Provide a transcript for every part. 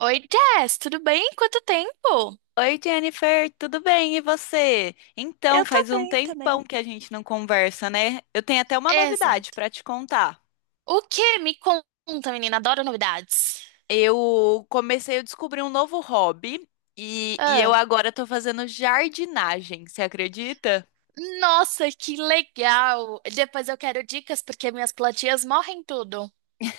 Oi, Jess, tudo bem? Quanto tempo? Oi, Jennifer, tudo bem? E você? Então, Eu tô faz um bem tempão também. que a gente não conversa, né? Eu tenho até uma novidade Exato. para te contar. O que? Me conta, menina. Adoro novidades. Eu comecei a descobrir um novo hobby e eu Ah, agora tô fazendo jardinagem, você acredita? nossa, que legal. Depois eu quero dicas porque minhas plantinhas morrem tudo.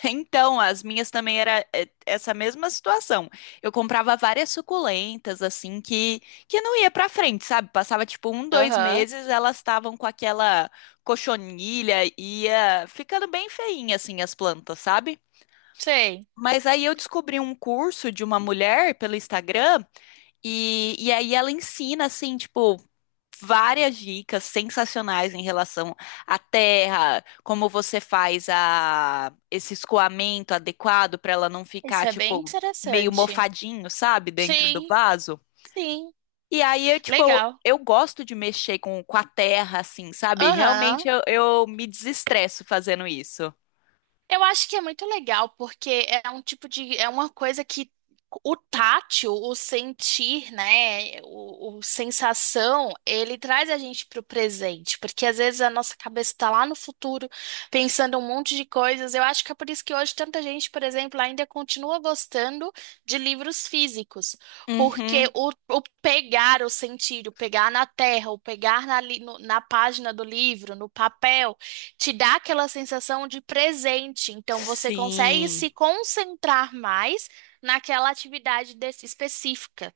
Então, as minhas também era essa mesma situação. Eu comprava várias suculentas, assim, que não ia pra frente, sabe? Passava tipo um, dois Aham, meses, elas estavam com aquela cochonilha, ia ficando bem feinha, assim, as plantas, sabe? sei. Mas aí eu descobri um curso de uma mulher pelo Instagram e aí ela ensina, assim, tipo, várias dicas sensacionais em relação à terra, como você faz a, esse escoamento adequado para ela não Isso ficar, é bem tipo, meio interessante. mofadinho, sabe, dentro do Sim, vaso. sim. E aí, eu, tipo, Legal. eu gosto de mexer com a terra, assim, sabe? Realmente Aham. eu me desestresso fazendo isso. Eu acho que é muito legal, porque é um tipo de, é uma coisa que o tátil, o sentir, né, o sensação, ele traz a gente para o presente, porque às vezes a nossa cabeça está lá no futuro, pensando um monte de coisas. Eu acho que é por isso que hoje tanta gente, por exemplo, ainda continua gostando de livros físicos, Uhum. porque o pegar, o sentir, o pegar na terra, o pegar na página do livro, no papel, te dá aquela sensação de presente. Então, você consegue Sim. se concentrar mais naquela atividade específica.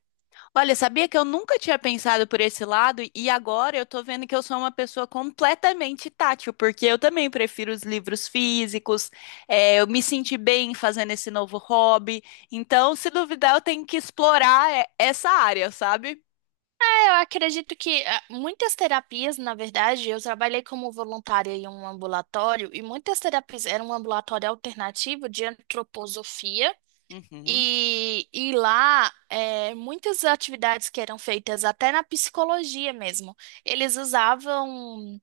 Olha, sabia que eu nunca tinha pensado por esse lado e agora eu tô vendo que eu sou uma pessoa completamente tátil, porque eu também prefiro os livros físicos, é, eu me senti bem fazendo esse novo hobby, então, se duvidar, eu tenho que explorar essa área, sabe? É, eu acredito que muitas terapias, na verdade, eu trabalhei como voluntária em um ambulatório e muitas terapias era um ambulatório alternativo de antroposofia. Uhum, E lá, muitas atividades que eram feitas até na psicologia mesmo, eles usavam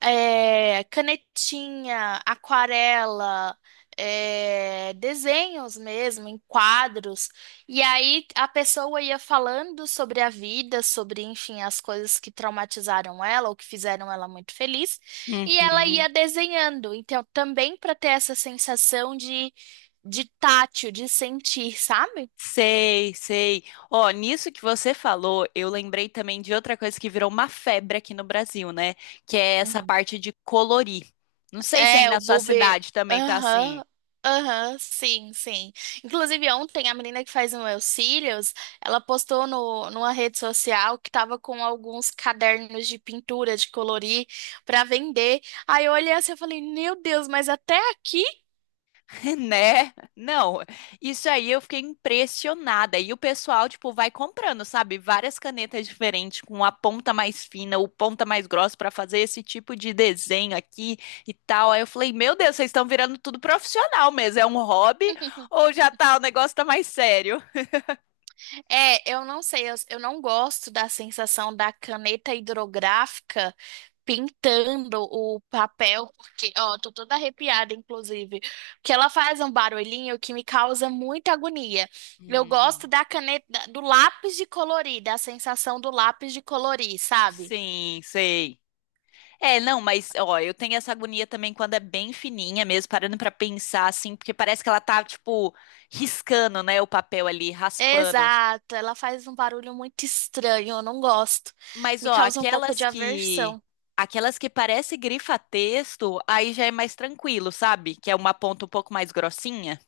canetinha, aquarela, desenhos mesmo, em quadros. E aí a pessoa ia falando sobre a vida, sobre, enfim, as coisas que traumatizaram ela ou que fizeram ela muito feliz, e ela uhum. ia desenhando. Então, também para ter essa sensação de tátil, de sentir, sabe? Sei, sei. Ó, nisso que você falou, eu lembrei também de outra coisa que virou uma febre aqui no Brasil, né? Que é essa Uhum. parte de colorir. Não sei se aí É, o na sua Bobe. cidade também tá assim. Aham. Aham, sim, sim. Inclusive, ontem a menina que faz o meu cílios, ela postou no, numa rede social que tava com alguns cadernos de pintura, de colorir, pra vender. Aí eu olhei assim e falei, meu Deus, mas até aqui? Né? Não, isso aí eu fiquei impressionada. E o pessoal, tipo, vai comprando, sabe? Várias canetas diferentes, com a ponta mais fina, o ponta mais grossa pra fazer esse tipo de desenho aqui e tal. Aí eu falei, meu Deus, vocês estão virando tudo profissional mesmo. É um hobby ou já tá, o negócio tá mais sério? É, eu não sei, eu não gosto da sensação da caneta hidrográfica pintando o papel, porque, ó, tô toda arrepiada, inclusive, que ela faz um barulhinho que me causa muita agonia. Eu gosto Hum, da caneta, do lápis de colorir, da sensação do lápis de colorir, sabe? sim, sei. É, não, mas ó, eu tenho essa agonia também quando é bem fininha mesmo, parando pra pensar assim, porque parece que ela tá tipo riscando, né, o papel ali, raspando. Exato, ela faz um barulho muito estranho, eu não gosto. Mas, Me ó, causa um pouco de aversão. aquelas que parece grifa-texto, aí já é mais tranquilo, sabe? Que é uma ponta um pouco mais grossinha.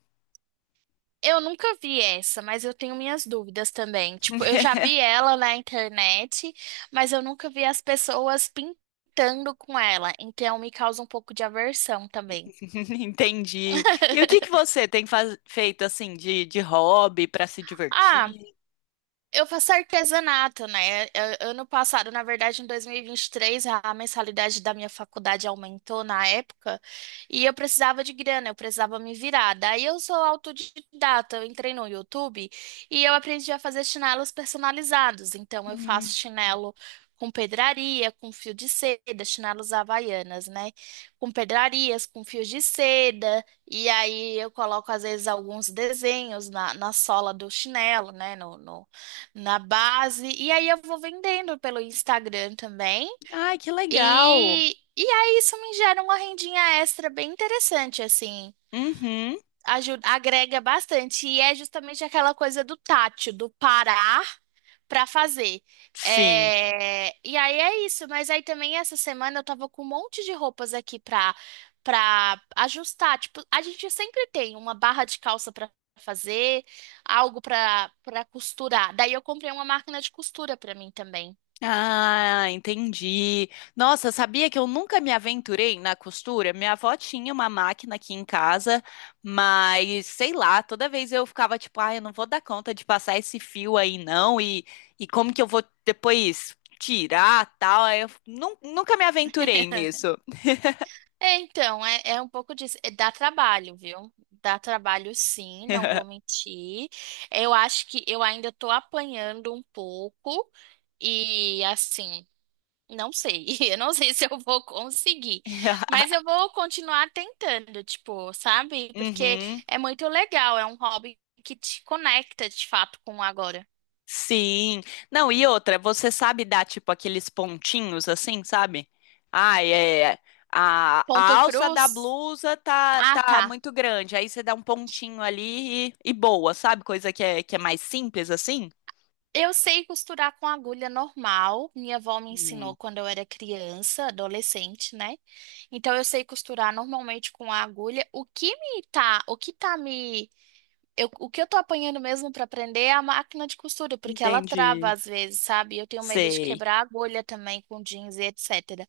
Eu nunca vi essa, mas eu tenho minhas dúvidas também. Tipo, eu já vi ela na internet, mas eu nunca vi as pessoas pintando com ela. Então me causa um pouco de aversão também. Entendi. E o que que você tem feito assim de hobby para se Ah, divertir? eu faço artesanato, né? Ano passado, na verdade, em dois mil e vinte e três, a mensalidade da minha faculdade aumentou na época e eu precisava de grana, eu precisava me virar. Daí eu sou autodidata, eu entrei no YouTube e eu aprendi a fazer chinelos personalizados. Então eu Hum. faço chinelo com pedraria, com fio de seda, chinelos havaianas, né? Com pedrarias, com fios de seda. E aí eu coloco, às vezes, alguns desenhos na sola do chinelo, né? Na base. E aí eu vou vendendo pelo Instagram também. Ai, que legal. E, e aí isso me gera uma rendinha extra bem interessante, assim. Uhum. Ajuda, agrega bastante. E é justamente aquela coisa do tátil, do parar para fazer. Sim. É, e aí é isso, mas aí também essa semana eu tava com um monte de roupas aqui pra ajustar. Tipo, a gente sempre tem uma barra de calça pra fazer, algo pra costurar. Daí eu comprei uma máquina de costura pra mim também. Ah, entendi. Nossa, sabia que eu nunca me aventurei na costura? Minha avó tinha uma máquina aqui em casa, mas sei lá, toda vez eu ficava tipo, ah, eu não vou dar conta de passar esse fio aí não, e como que eu vou depois tirar tal? Aí nunca me aventurei nisso. É, então, é um pouco disso. É, dá trabalho, viu? Dá trabalho, sim, não vou mentir. Eu acho que eu ainda tô apanhando um pouco. E assim. Não sei, eu não sei se eu vou conseguir, mas eu vou continuar tentando, tipo, sabe? Porque Uhum. é muito legal, é um hobby que te conecta de fato com o agora. Sim. Não, e outra, você sabe dar tipo aqueles pontinhos assim, sabe? Ah, é. A Ponto alça da cruz? blusa Ah, tá tá. muito grande. Aí você dá um pontinho ali e boa, sabe? Coisa que é mais simples assim. Eu sei costurar com agulha normal, minha avó me Hum, ensinou quando eu era criança, adolescente, né? Então eu sei costurar normalmente com a agulha. O que me tá, o que tá me O que eu tô apanhando mesmo pra aprender é a máquina de costura, porque ela entendi. trava às vezes, sabe? Eu tenho medo de Sei. quebrar a agulha também com jeans e etc.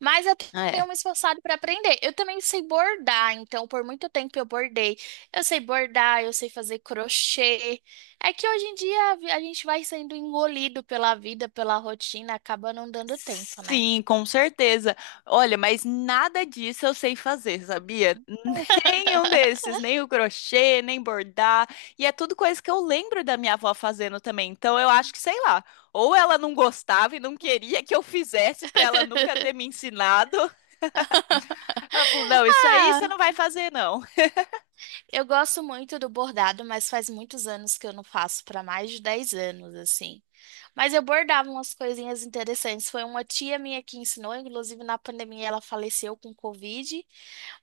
Mas eu É, tenho me esforçado pra aprender. Eu também sei bordar, então por muito tempo eu bordei. Eu sei bordar, eu sei fazer crochê. É que hoje em dia a gente vai sendo engolido pela vida, pela rotina, acaba não dando tempo, né? sim, com certeza. Olha, mas nada disso eu sei fazer, sabia? Nenhum desses, nem o crochê, nem bordar. E é tudo coisa que eu lembro da minha avó fazendo também. Então eu acho que, sei lá, ou ela não gostava e não queria que eu fizesse pra ela nunca ter me ensinado. Ela falou: não, isso aí você Ah! não vai fazer, não. Eu gosto muito do bordado, mas faz muitos anos que eu não faço, para mais de 10 anos, assim. Mas eu bordava umas coisinhas interessantes. Foi uma tia minha que ensinou, inclusive na pandemia ela faleceu com Covid,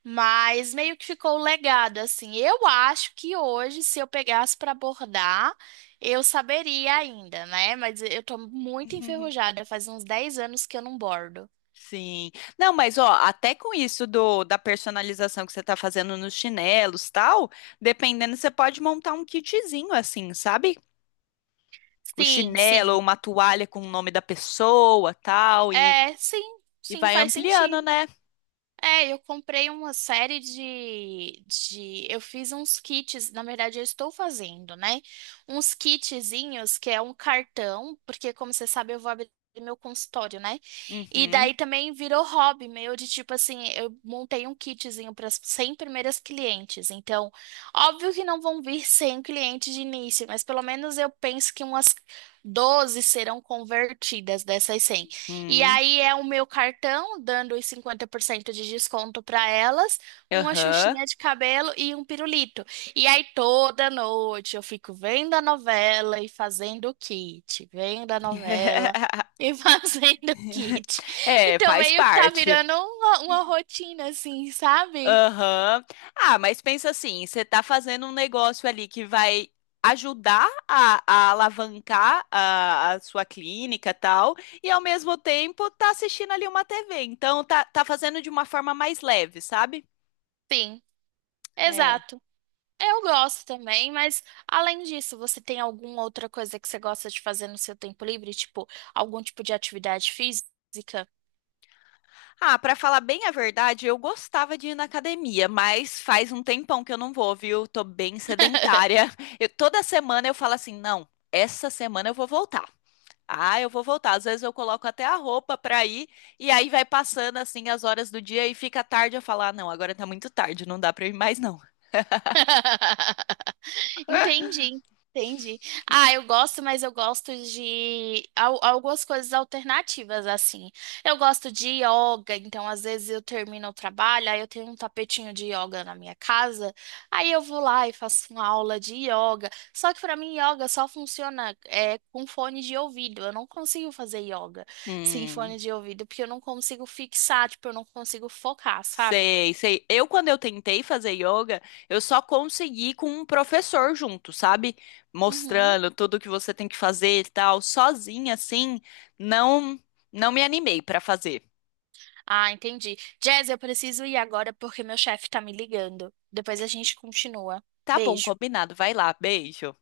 mas meio que ficou o legado, assim. Eu acho que hoje, se eu pegasse para bordar, eu saberia ainda, né? Mas eu tô muito enferrujada, faz uns 10 anos que eu não bordo. Sim. Não, mas ó, até com isso do da personalização que você tá fazendo nos chinelos, tal, dependendo, você pode montar um kitzinho assim, sabe? O Sim, chinelo ou sim. uma toalha com o nome da pessoa, tal, É, sim, e sim, vai faz ampliando, sentido. né? É, eu comprei uma série de. Eu fiz uns kits, na verdade, eu estou fazendo, né? Uns kitzinhos que é um cartão, porque, como você sabe, eu vou abrir meu consultório, né? E Uhum, daí também virou hobby meu de tipo assim, eu montei um kitzinho para as 100 primeiras clientes. Então, óbvio que não vão vir 100 clientes de início, mas pelo menos eu penso que umas 12 serão convertidas dessas 100. E uhum, aí é o meu cartão dando os 50% de desconto para elas, uma aham. xuxinha de cabelo e um pirulito. E aí toda noite eu fico vendo a novela e fazendo o kit, vendo a novela e fazendo o kit. É, Então faz meio que tá parte. virando uma rotina assim, sabe? Aham. Ah, mas pensa assim, você tá fazendo um negócio ali que vai ajudar a alavancar a sua clínica, tal, e ao mesmo tempo tá assistindo ali uma TV. Então tá, tá fazendo de uma forma mais leve, sabe? Sim, É. exato. Eu gosto também, mas além disso, você tem alguma outra coisa que você gosta de fazer no seu tempo livre? Tipo, algum tipo de atividade física? Ah, pra falar bem a verdade, eu gostava de ir na academia, mas faz um tempão que eu não vou, viu? Tô bem sedentária. Toda semana eu falo assim, não, essa semana eu vou voltar. Ah, eu vou voltar. Às vezes eu coloco até a roupa pra ir e aí vai passando assim as horas do dia e fica tarde eu falo, ah, não, agora tá muito tarde, não dá pra eu ir mais não. Entendi, entendi. Ah, eu gosto, mas eu gosto de algumas coisas alternativas, assim. Eu gosto de yoga, então às vezes eu termino o trabalho, aí eu tenho um tapetinho de yoga na minha casa, aí eu vou lá e faço uma aula de yoga. Só que pra mim, yoga só funciona com fone de ouvido. Eu não consigo fazer yoga sem Hum. fone de ouvido, porque eu não consigo fixar, tipo, eu não consigo focar, sabe? Sei, sei. Eu, quando eu tentei fazer yoga, eu só consegui com um professor junto, sabe? Uhum. Mostrando tudo que você tem que fazer e tal. Sozinha, assim, não, não me animei pra fazer. Ah, entendi. Jazz, eu preciso ir agora porque meu chefe tá me ligando. Depois a gente continua. Tá bom, Beijo. combinado. Vai lá, beijo.